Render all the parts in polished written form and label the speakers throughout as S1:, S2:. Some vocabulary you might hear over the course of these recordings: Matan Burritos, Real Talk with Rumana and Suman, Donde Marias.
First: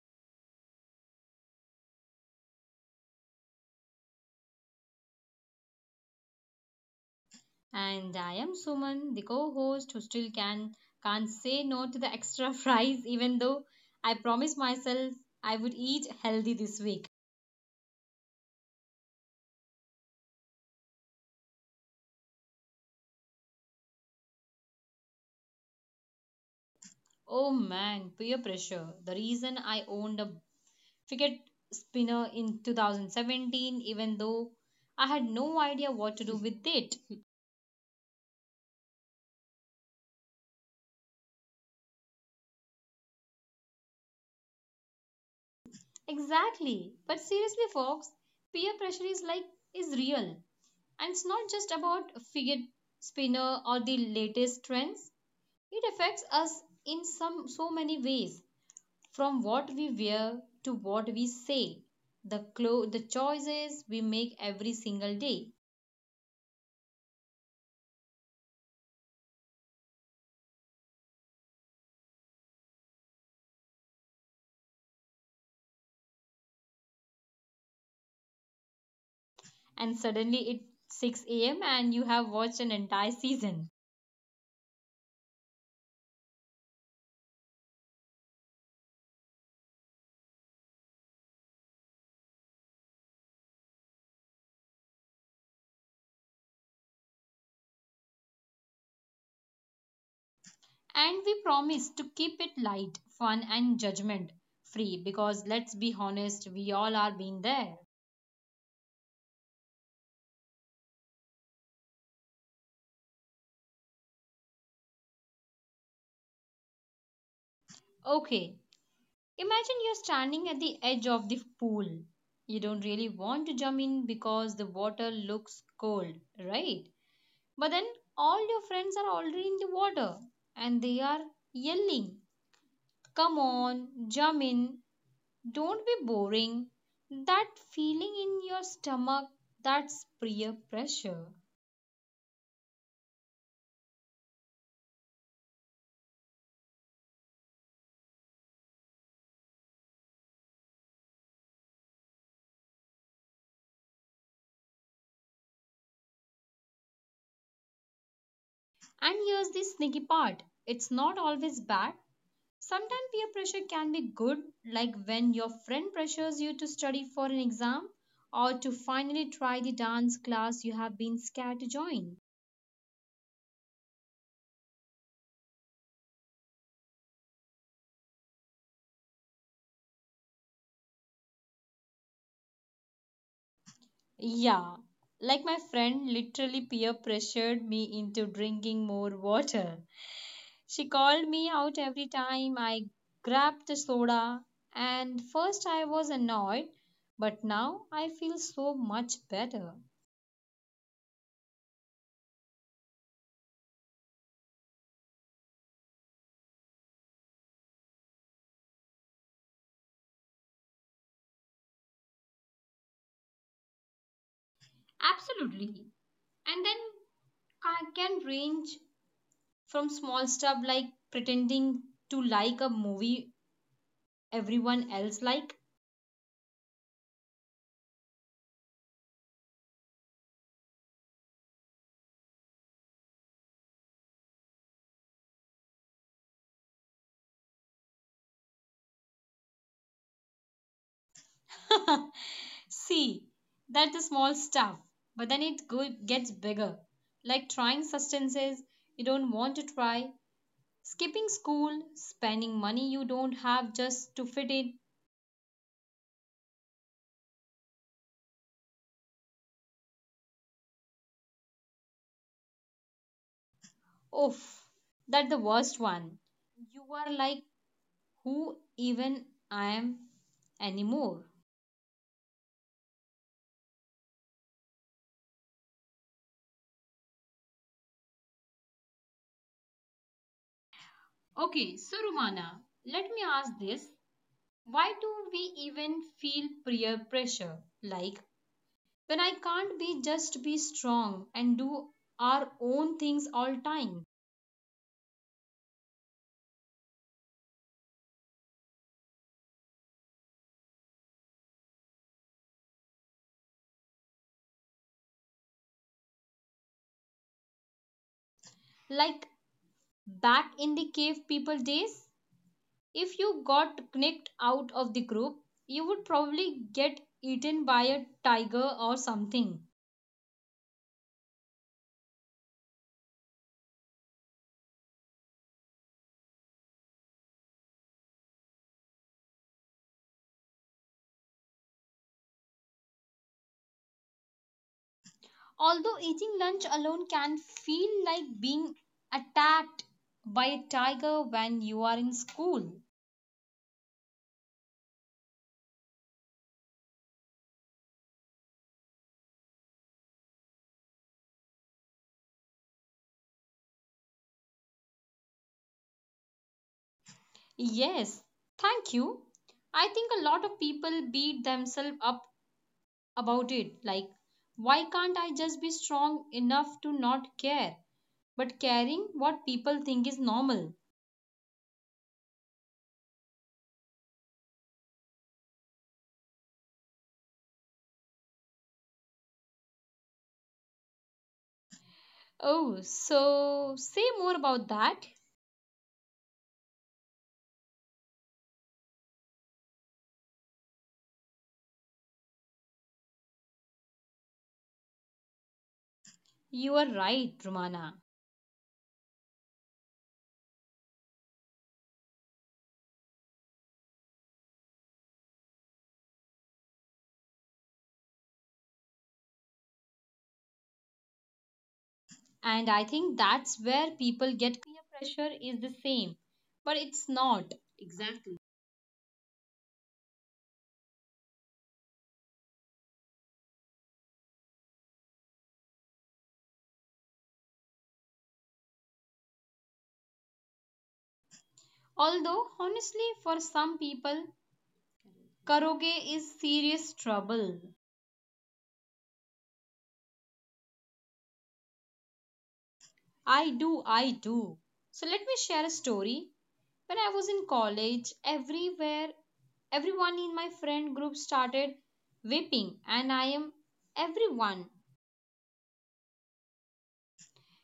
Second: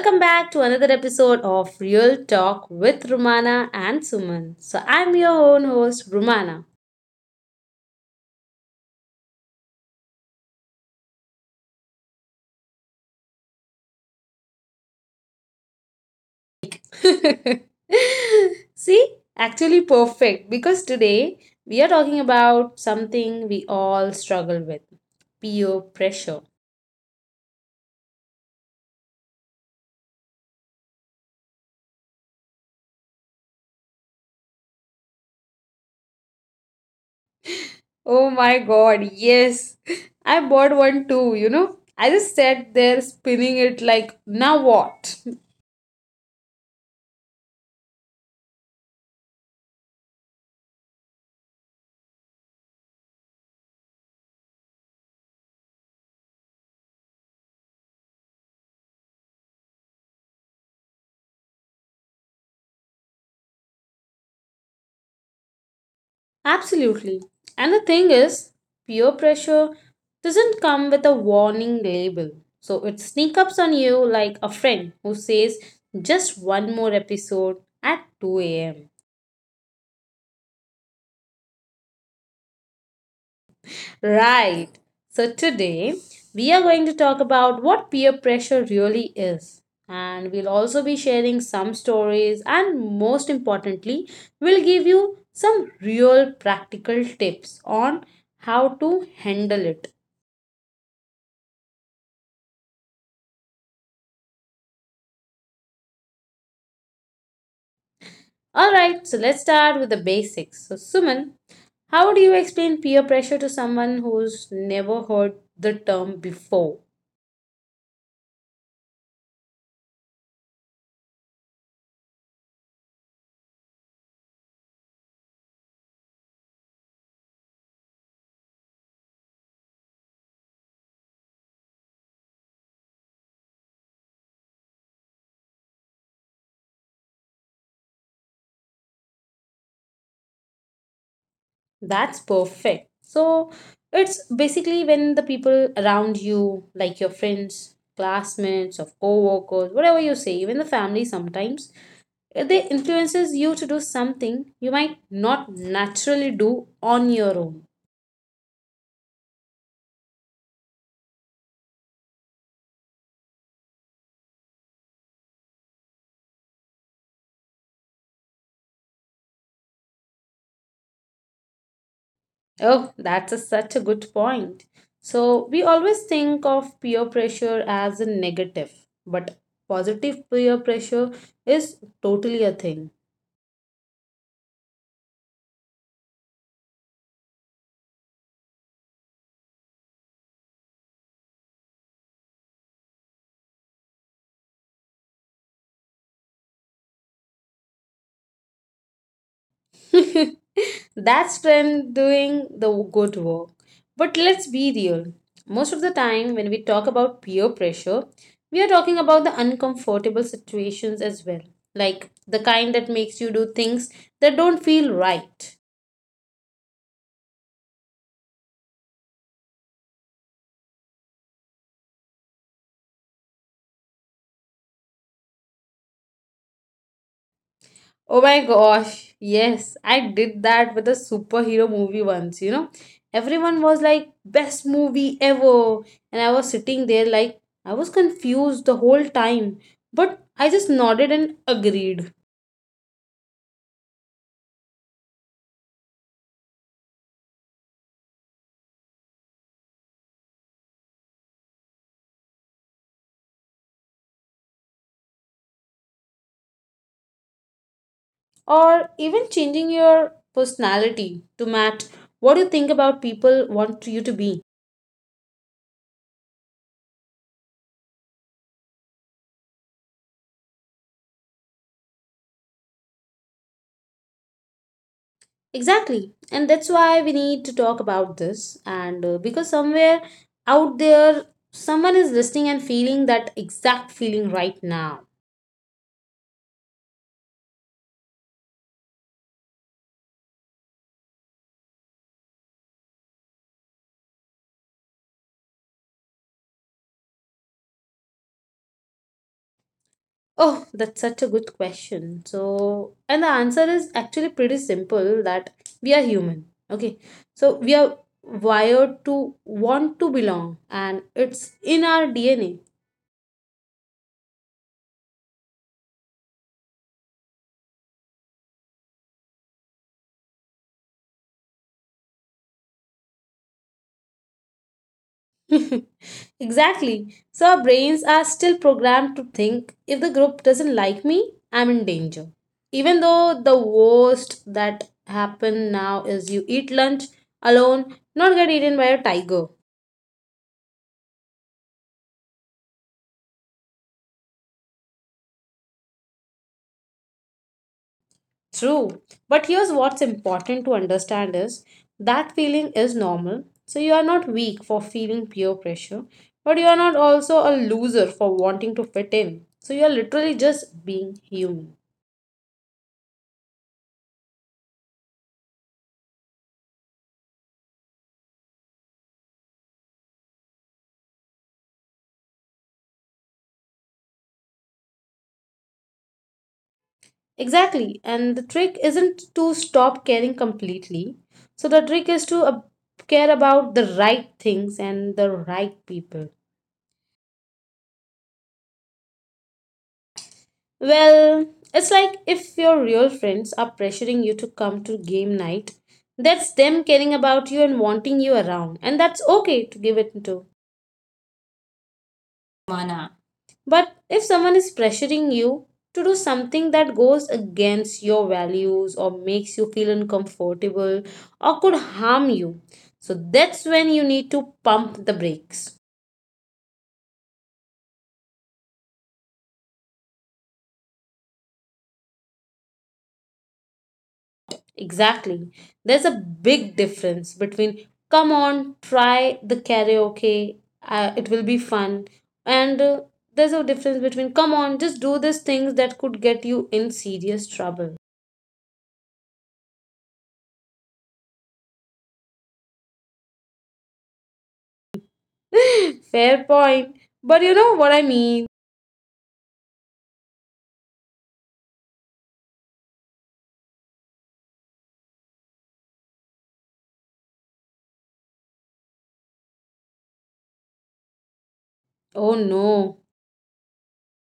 S1: welcome back to another episode of Real Talk with Rumana and Suman. So, I'm your own host, Rumana.
S2: And I am Suman, the co-host who still can't say no to the extra fries even though I promised myself I would eat healthy this week.
S1: See, actually perfect because today we are talking about something we all struggle with peer pressure.
S2: Oh man, peer pressure. The reason I owned a fidget spinner in 2017 even though I had no idea what to do with it.
S1: Oh my god, yes. I bought one too, I just sat there spinning it like, now what?
S2: Exactly. But seriously folks, peer pressure is like is real. And it's not just about fidget spinner or the latest trends. It affects us in some so many ways, from what we wear to what we say, the choices we make every single day.
S1: Absolutely. And the thing is, peer pressure doesn't come with a warning label. So it sneaks up on you like a friend who says, just one more episode at 2 a.m.
S2: And suddenly it's 6 a.m. and you have watched an entire season.
S1: Right. So today, we are going to talk about what peer pressure really is. And we'll also be sharing some stories, and most importantly, we'll give you some real practical tips on how to handle it.
S2: And we promise to keep it light, fun and judgment free because let's be honest, we all are been there.
S1: All right, so let's start with the basics. So, Suman, how do you explain peer pressure to someone who's never heard the term before?
S2: Okay, imagine you're standing at the edge of the pool. You don't really want to jump in because the water looks cold, right? But then all your friends are already in the water and they are yelling, come on, jump in, don't be boring. That feeling in your stomach, that's peer pressure.
S1: That's perfect. So, it's basically when the people around you, like your friends, classmates, or co-workers, whatever you say, even the family sometimes, if they influences you to do something you might not naturally do on your own.
S2: And here's the sneaky part, it's not always bad. Sometimes peer pressure can be good, like when your friend pressures you to study for an exam or to finally try the dance class you have been scared to join.
S1: Oh, that's such a good point. So, we always think of peer pressure as a negative, but positive peer pressure is totally a thing.
S2: Yeah, like my friend literally peer pressured me into drinking more water. She called me out every time I grabbed the soda, and first I was annoyed, but now I feel so much better.
S1: That's when doing the good work. But let's be real. Most of the time, when we talk about peer pressure, we are talking about the uncomfortable situations as well, like the kind that makes you do things that don't feel right.
S2: Absolutely. And then can range from small stuff like pretending to like a movie everyone else like
S1: Oh my gosh, yes, I did that with a superhero movie once, Everyone was like, best movie ever. And I was sitting there like, I was confused the whole time. But I just nodded and agreed.
S2: See, that's the small stuff, but then it gets bigger. Like trying substances you don't want to try, skipping school, spending money you don't have just to fit in.
S1: Or even changing your personality to match what you think about people want you to be.
S2: Oof, that's the worst one. You are like, who even I am anymore?
S1: Exactly. And that's why we need to talk about this. And because somewhere out there, someone is listening and feeling that exact
S2: Okay, so
S1: feeling right
S2: Rumana,
S1: now.
S2: let me ask this. Why do we even feel peer pressure? Like, when I can't be just be strong and do our own things all time.
S1: Oh, that's such a good question. So, and the answer is actually pretty simple that we are human. Okay. So, we are wired to want to belong, and it's in our DNA.
S2: Like back in the cave people days, if you got kicked out of the group, you would probably get eaten by a tiger or something.
S1: Exactly. So our brains are still programmed to think if the group doesn't like me, I'm in danger. Even though the worst that happen now is you eat lunch alone, not get eaten by a tiger.
S2: Although eating lunch alone can feel like being attacked by a tiger when you are in school.
S1: True. But here's what's important to understand is that feeling is normal. So you are not weak for feeling peer pressure, but you are not also a loser for wanting to fit in. So you are literally just being human.
S2: Yes, thank you. I think a lot of people beat themselves up about it. Like, why can't I just be strong enough to not care, but caring what people think is normal?
S1: Exactly. And the trick isn't to stop caring completely. So the trick is to care about the right things and the right people.
S2: Oh, so say more about that.
S1: Well, it's like if your real friends are pressuring you to come to game night, that's them caring about you and wanting you around. And that's okay to give it to.
S2: You are right, Rumana.
S1: Mana. But if someone is pressuring you to do something that goes against your values or makes you feel uncomfortable or could harm you, so that's when you need to pump the brakes.
S2: And I think that's where people get peer pressure is the same, but it's not. Exactly.
S1: Exactly. There's a big difference between come on, try the karaoke, it will be fun, and there's a difference between come on, just do these things that could get you in serious trouble.
S2: Although, honestly, for some people, karaoke is serious trouble.
S1: Fair point. But you know what I mean.
S2: I do, I do. So, let me share a story. When I was in college, everywhere, everyone in my friend group started whipping, and I am everyone.
S1: Oh no.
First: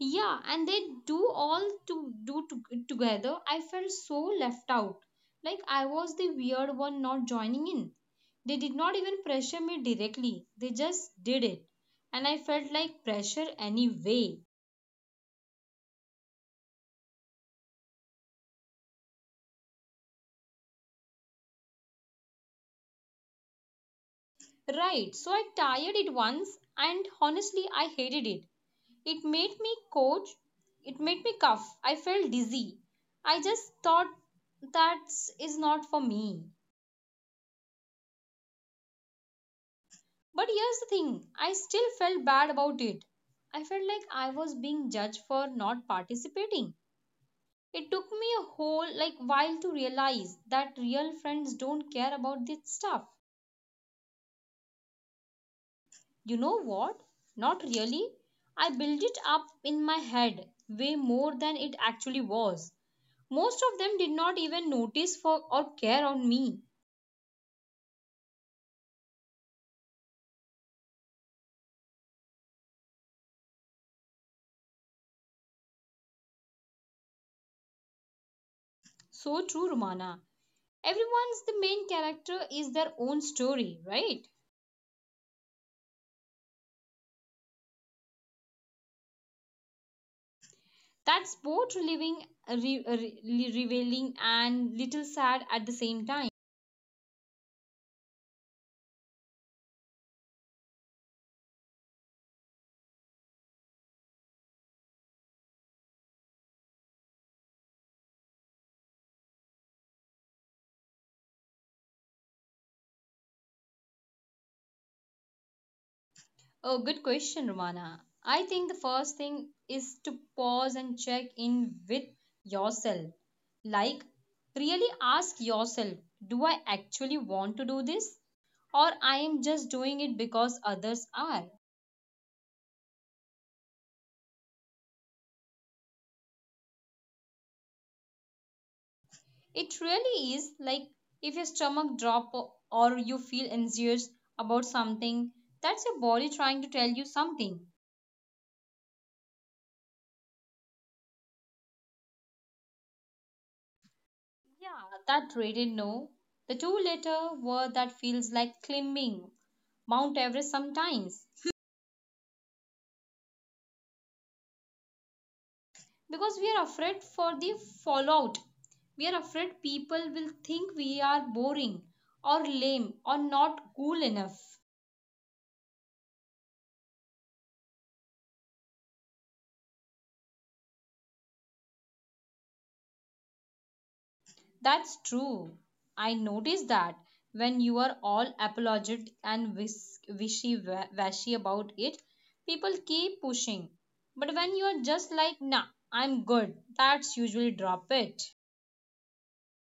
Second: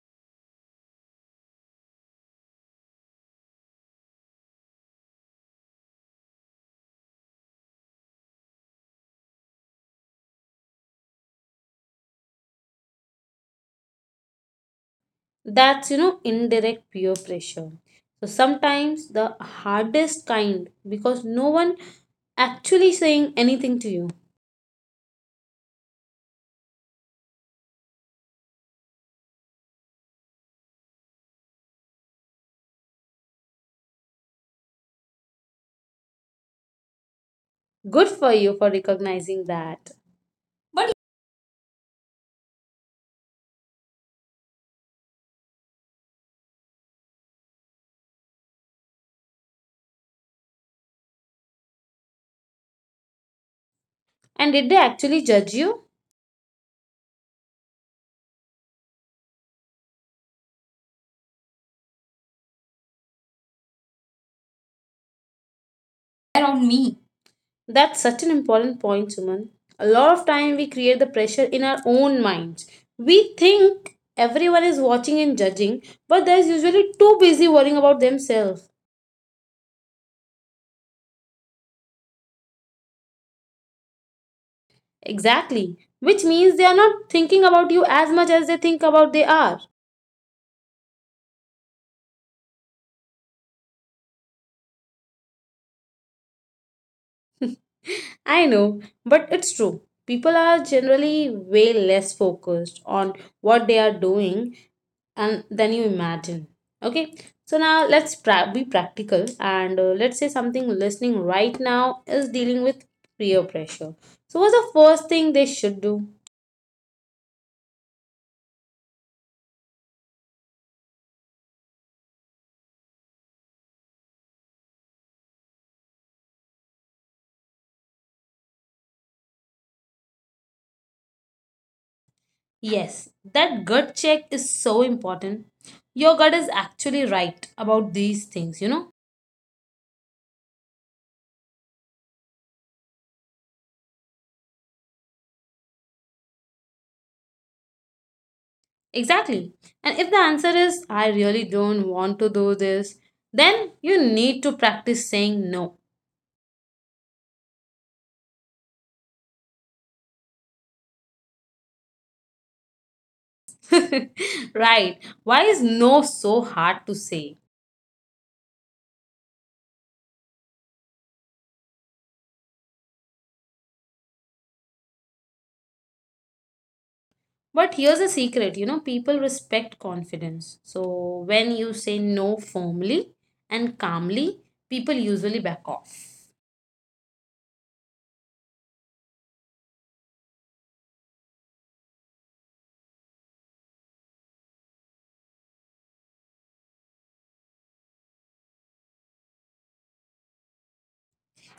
S2: Yeah, and they do all to do to, together. I felt so left out, like I was the weird one not joining in. They did not even pressure me directly. They just did it, and I felt like pressure anyway.
S1: That's indirect peer pressure, so sometimes the hardest kind because no one actually saying anything to you.
S2: Right, so I tired it once, and honestly, I hated it. It made me coach. It made me cough. I felt dizzy. I just thought that is not for me.
S1: Good for you for recognizing that.
S2: But here's the thing, I still felt bad about it. I felt like I was being judged for not participating. It took me a whole like while to realize that real friends don't care about this stuff.
S1: And did they actually judge you
S2: You know what? Not really. I built it up in my head way more than it actually was. Most of them did not even notice for or care on me.
S1: around me. That's such an important point, Suman. A lot of time we create the pressure in our own minds. We think everyone is watching and judging, but they're usually too busy worrying about themselves.
S2: So true, Romana. Everyone's the main character is their own story, right?
S1: Exactly, which means they are not thinking about you as much as they think about they are.
S2: That's both relieving, revealing, and little sad at the same time.
S1: I know, but it's true. People are generally way less focused on what they are doing and than you imagine. Okay, so now be practical, and let's say something listening right now is dealing with peer pressure. So, what's the first thing they should do?
S2: Oh, good question, Romana. I think the first thing is to pause and check in with yourself. Like, really ask yourself, do I actually want to do this? Or I am just doing it because others are?
S1: Yes, that gut check is so important. Your gut is actually right about these things,
S2: It really is like if your or you feel anxious about something, that's your body trying to tell you something.
S1: Exactly. And if the answer is, I really don't want to do this, then you need to practice saying no.
S2: Yeah, that rated no. The two letter word that feels like climbing Mount Everest sometimes
S1: Right. Why is no so hard to say?
S2: because we are afraid for the fallout. We are afraid people will think we are boring or lame or not cool enough.
S1: But here's a secret, people respect confidence. So when you say no firmly and calmly, people usually back off.
S2: That's true. I noticed that when you are all apologetic and wishy-washy about it, people keep pushing. But when you are just like, nah, I'm good, that's usually drop it.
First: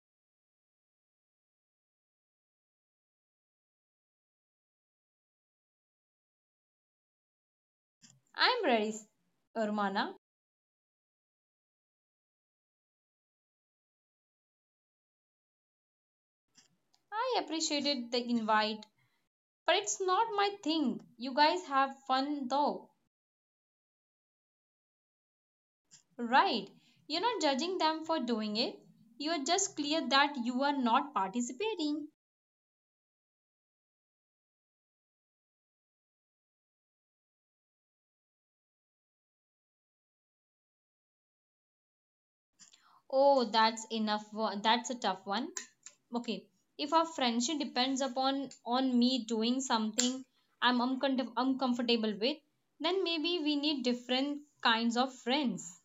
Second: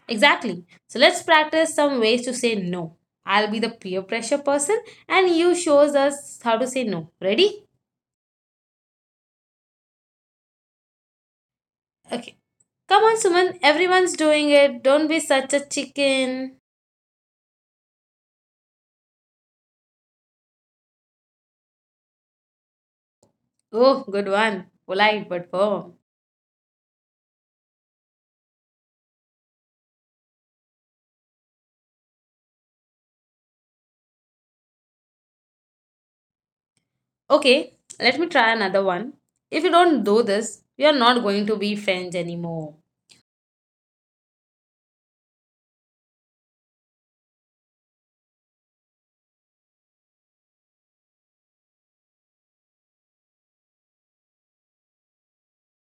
S1: Exactly. So let's practice some ways to say no. I'll be the peer pressure person and you shows us how to say no. Ready?
S2: I'm ready, Urmana.
S1: Okay. Come on, Suman. Everyone's doing it. Don't be such a chicken.
S2: I appreciated the invite, but it's not my thing. You guys have fun though,
S1: Oh, good one. Polite but firm.
S2: right? You're not judging them for doing it. You're just clear that you are not participating.
S1: Okay, let me try another one. If you don't do this, we are not going to be friends anymore.
S2: Oh, that's enough. That's a tough one. Okay, if our friendship depends upon on me doing something uncomfortable with, then maybe we need different kinds of friends.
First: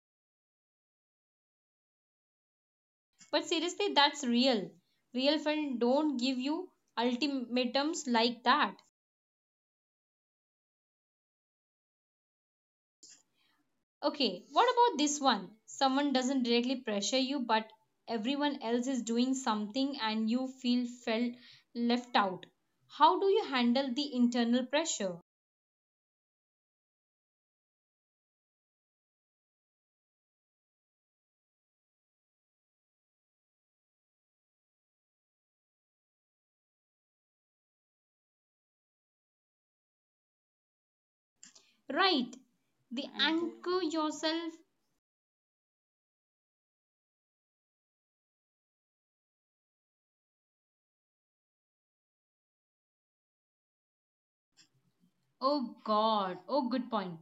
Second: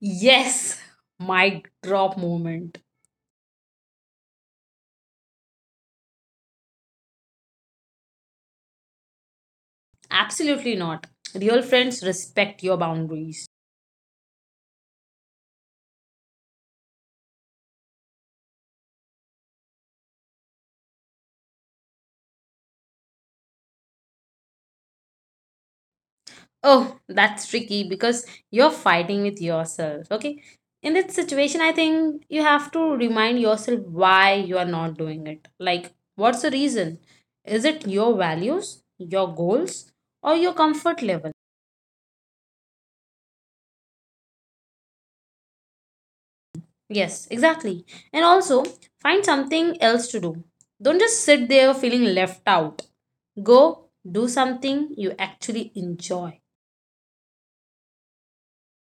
S1: Yes, mic drop moment.
S2: But seriously, that's real. Real friends don't give you ultimatums like that.
S1: Absolutely not. Real friends respect your boundaries.
S2: Okay, what about this one? Someone doesn't directly pressure you, but everyone else is doing something, and you feel felt left out. How do you handle the internal pressure?
S1: Oh, that's tricky because you're fighting with yourself. Okay. In that situation, I think you have to remind yourself why you are not doing it. Like, what's the reason? Is it your values, your goals, or your comfort level?
S2: Right. The anchor yourself.
S1: Yes, exactly. And also, find something else to do. Don't just sit there feeling left out. Go do something you actually enjoy.
S2: Oh God. Oh, good point.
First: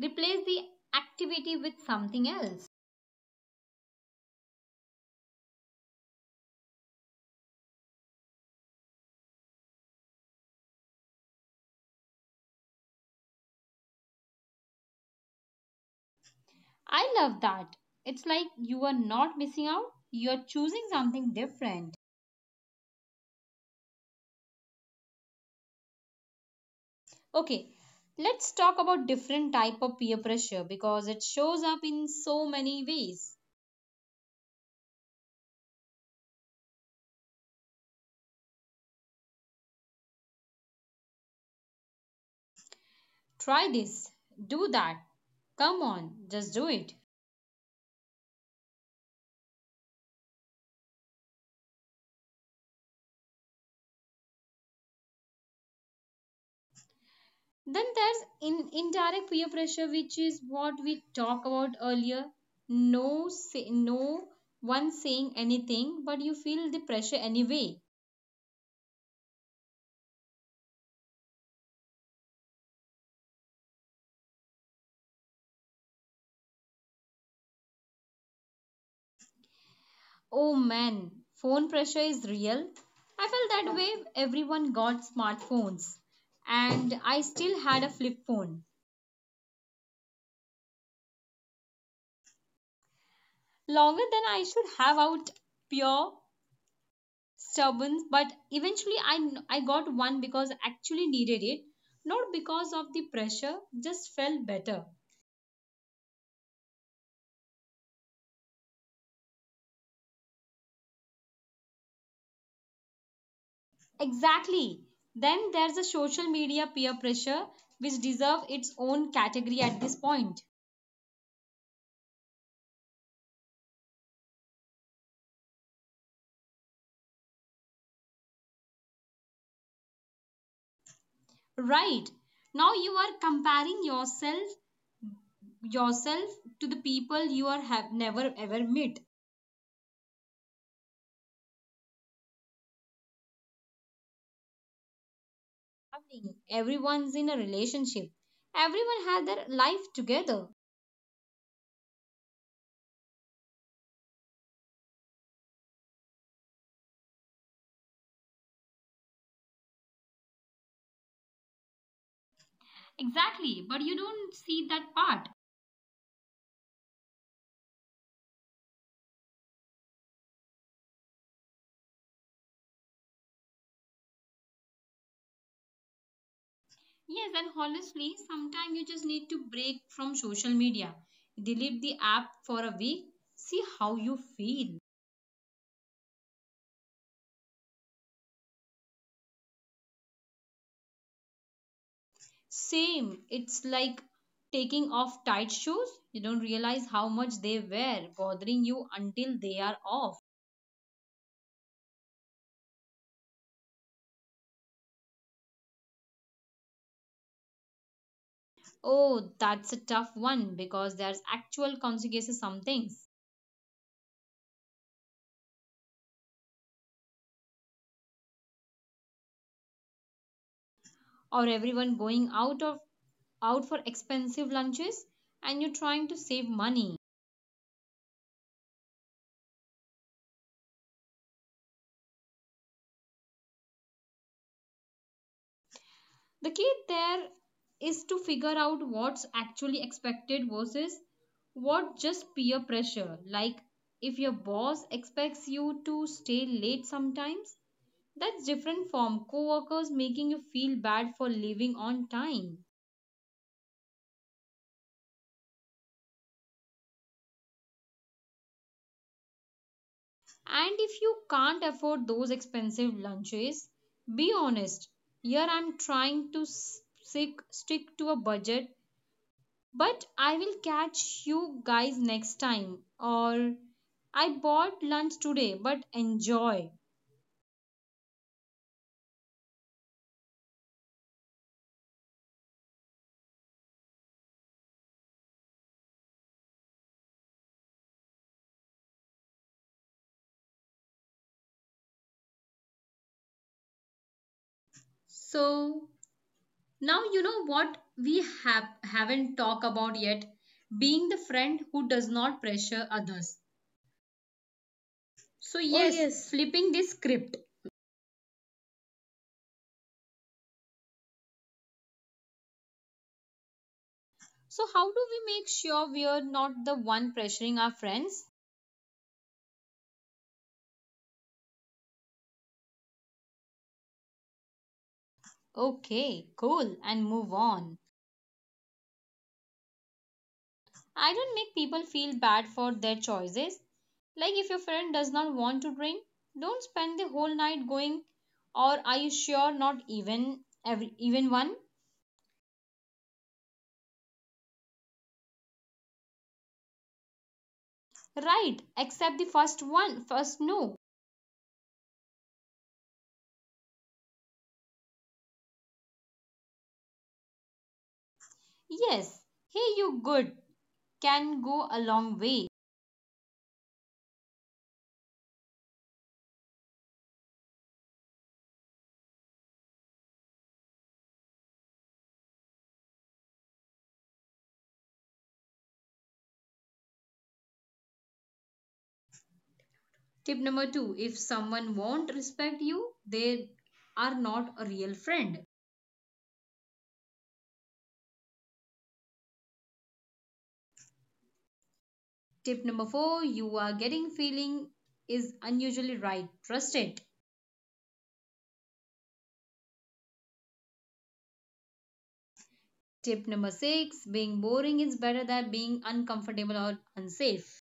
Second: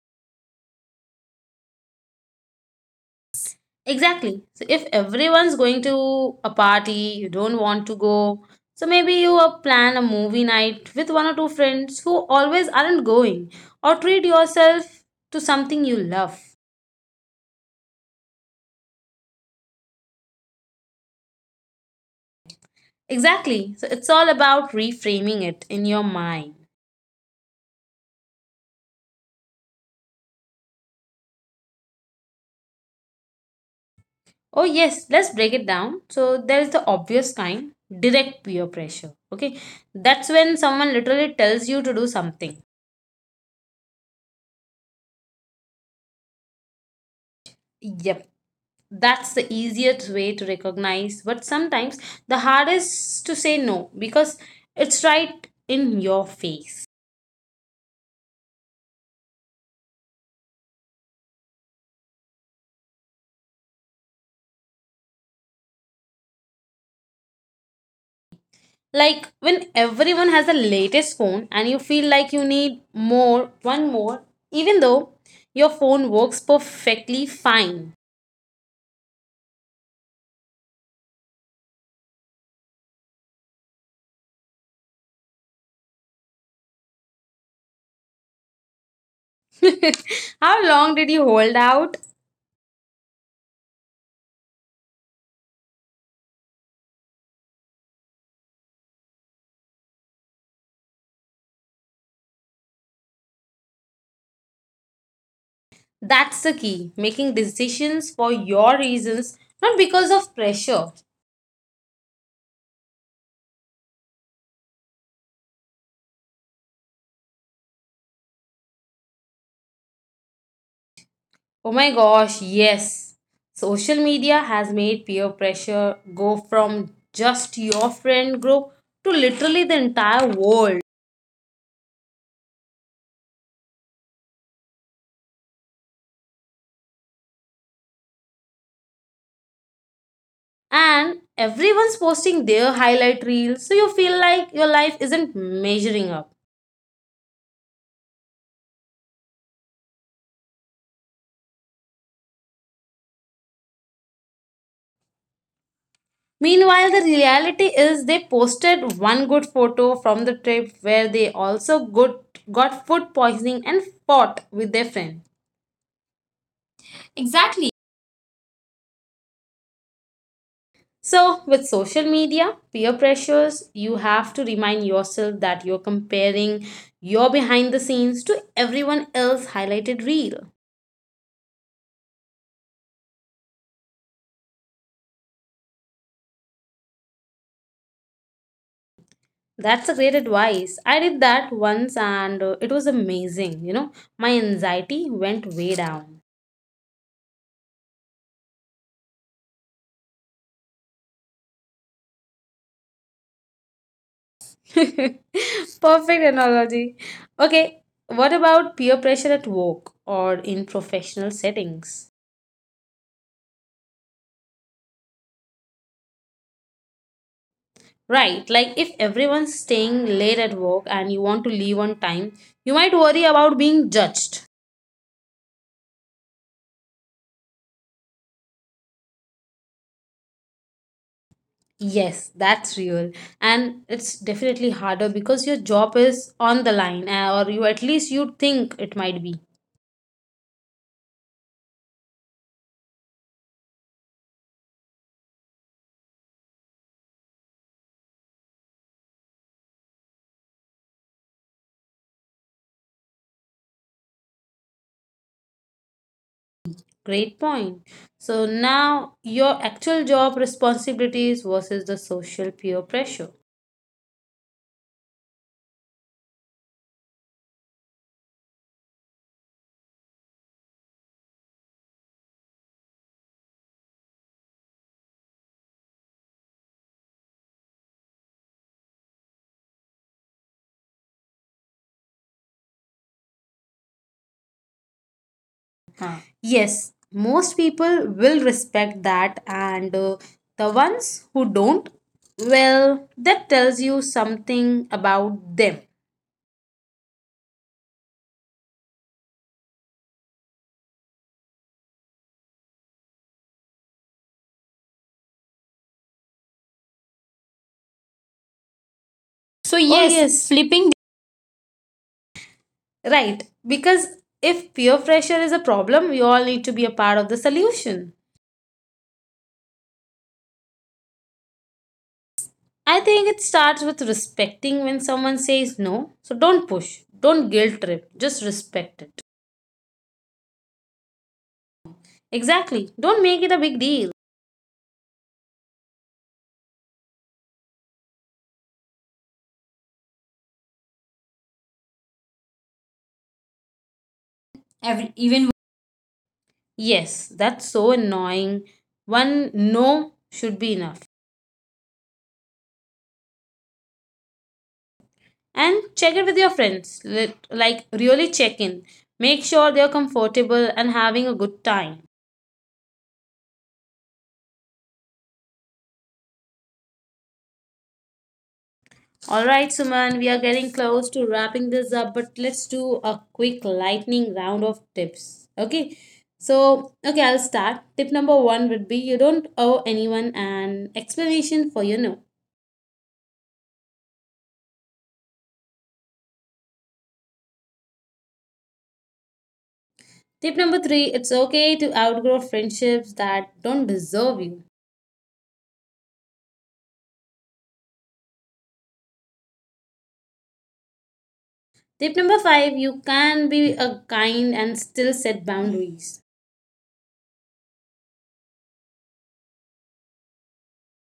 S2: Replace the activity with something else.
S1: Exactly. So if everyone's going to a party, you don't want to go. So maybe you plan a movie night with one or two friends who always aren't going, or treat yourself to something you love.
S2: I love that. It's like you are not missing out, you're choosing something different.
S1: Exactly. So it's all about reframing it in your mind.
S2: Okay, let's talk about different type of peer pressure because it shows up in so many ways.
S1: Oh, yes, let's break it down. So there is the obvious kind direct peer pressure. Okay. That's when someone literally tells you to do something.
S2: Try this, do that. Come on, just do it.
S1: Yep. That's the easiest way to recognize, but sometimes the hardest to say no because it's right in your face,
S2: Then there's in indirect peer pressure, which is what we talked about earlier. No one saying anything, but you feel the pressure anyway.
S1: like when everyone has the latest phone and you feel like you need more one more even though your phone works perfectly fine.
S2: Oh man, phone pressure is real. I felt that way. Everyone got smartphones, and I still had a flip phone
S1: How long did you hold out?
S2: longer than I should have out pure stubborn. But eventually, I got one because I actually needed it, not because of the pressure. Just felt better.
S1: That's the key, making decisions for your reasons, not because of pressure.
S2: Exactly. Then there's a social media peer pressure which deserve its own category at this point.
S1: Oh my gosh, yes. Social media has made peer pressure go from just your friend group to literally the entire world.
S2: Right. Now you are comparing yourself to the people you are have never ever met.
S1: And everyone's posting their highlight reels, so you feel like your life isn't measuring up.
S2: Happening. Everyone's in a relationship. Everyone has their life together.
S1: Meanwhile, the reality is they posted one good photo from the trip where they also good, got food poisoning and fought with their friend.
S2: Exactly, but you
S1: Exactly.
S2: don't see that part.
S1: So, with social media, peer pressures, you have to remind yourself that you're comparing your behind the scenes to everyone else highlighted reel.
S2: Yes, and honestly, sometimes you just need to break from social media. Delete the app for a week. See how you feel.
S1: That's a great advice. I did that once and it was amazing. My anxiety went way down.
S2: Same. It's like taking off tight shoes. You don't realize how much they wear, bothering you until they are off.
S1: Perfect analogy. Okay, what about peer pressure at work or in professional settings?
S2: Oh, that's a tough one because there's actual consequences some things.
S1: Right, like if everyone's staying late at work and you want to leave on time, you might worry about being judged.
S2: Or everyone going out for expensive lunches and you're trying to save money.
S1: Yes, that's real. And it's definitely harder because your job is on the line, or you at least you think it might be.
S2: The key there is to figure out what's actually expected versus what just peer pressure. Like if your boss expects you to stay late sometimes, that's different from coworkers making you feel bad for leaving on time.
S1: Great point. So now your actual job responsibilities versus the social peer pressure.
S2: And if you can't afford those expensive lunches, be honest. Here I'm trying to stick to a budget, but I will catch you guys next time. Or I bought lunch today, but enjoy.
S1: Ah. Yes, most people will respect that, and the ones who don't, well, that tells you something about them.
S2: So now you know what we have haven't talked about yet, being the friend who does not pressure others. So, oh, yes,
S1: So oh,
S2: yes,
S1: yes, yes,
S2: flipping the
S1: flipping
S2: script.
S1: right. Because if peer pressure is a problem, we all need to be a part of the solution.
S2: So, how do we make sure we are not the one pressuring our friends?
S1: I think it starts with respecting when someone says no. So don't push, don't guilt trip, just respect it.
S2: Okay, cool, and move on.
S1: Exactly. Don't make it a big deal.
S2: I don't make people feel bad for their choices. Like, if your friend does not want to drink, don't spend the whole night going, or are you sure not even every even
S1: Every
S2: one?
S1: even yes, that's so annoying. One no should be enough.
S2: Right, except the first one, first no.
S1: And check it with your friends. Let like, really check in. Make sure they're comfortable and having a good time.
S2: Yes, hey, you good can go a long way.
S1: Alright, Suman, we are getting close to wrapping this up, but let's do a quick lightning round of tips. Okay, so, okay, I'll start. Tip #1 would be you don't owe anyone an explanation for your no.
S2: Tip number two, if someone won't respect you, they are not a real friend.
S1: Tip #3, it's okay to outgrow friendships that don't deserve you.
S2: Tip number four, you are getting feeling is unusually right. Trust it.
S1: Tip #5, you can be a kind and still set boundaries.
S2: Tip number six, being boring is better than being uncomfortable or unsafe.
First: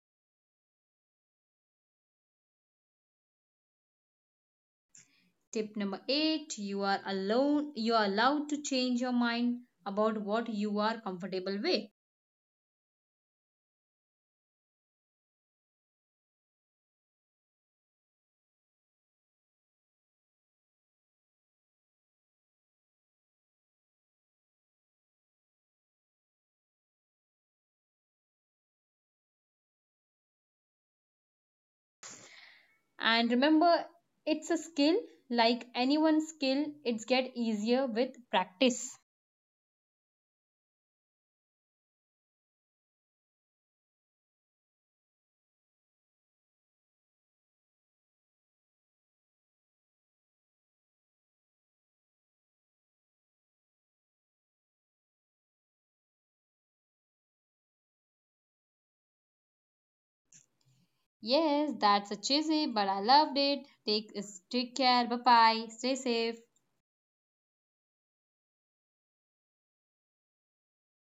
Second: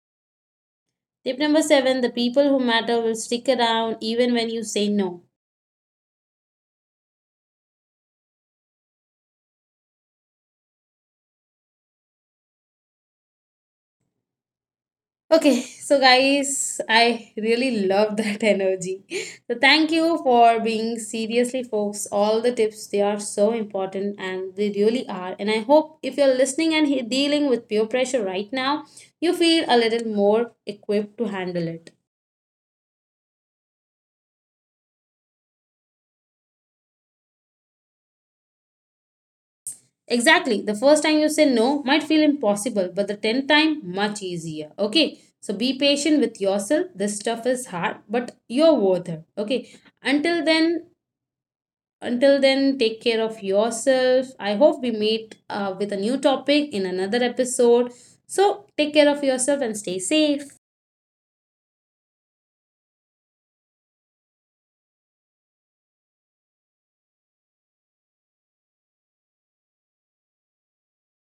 S1: Tip #7, the people who matter will stick around even when you say no.
S2: Tip number eight, you are alone, you are allowed to change your mind about what you are comfortable with.
S1: Okay, so guys, I really love that energy. So thank you for being seriously folks. All the tips they are so important and they really are. And I hope if you're listening and dealing with peer pressure right now, you feel a little more equipped to handle it.
S2: And remember, it's a skill like anyone's skill, it's get easier with practice.
S1: Exactly. The first time you say no might feel impossible, but the 10th time, much easier. Okay. So be patient with yourself. This stuff is hard, but you're worth it. Okay. Until then, until then, take care of yourself. I hope we meet with a new topic in another episode. So take care of yourself and stay safe.
S2: Yes, that's a cheesy, but I loved it. Take care. Bye bye. Stay safe.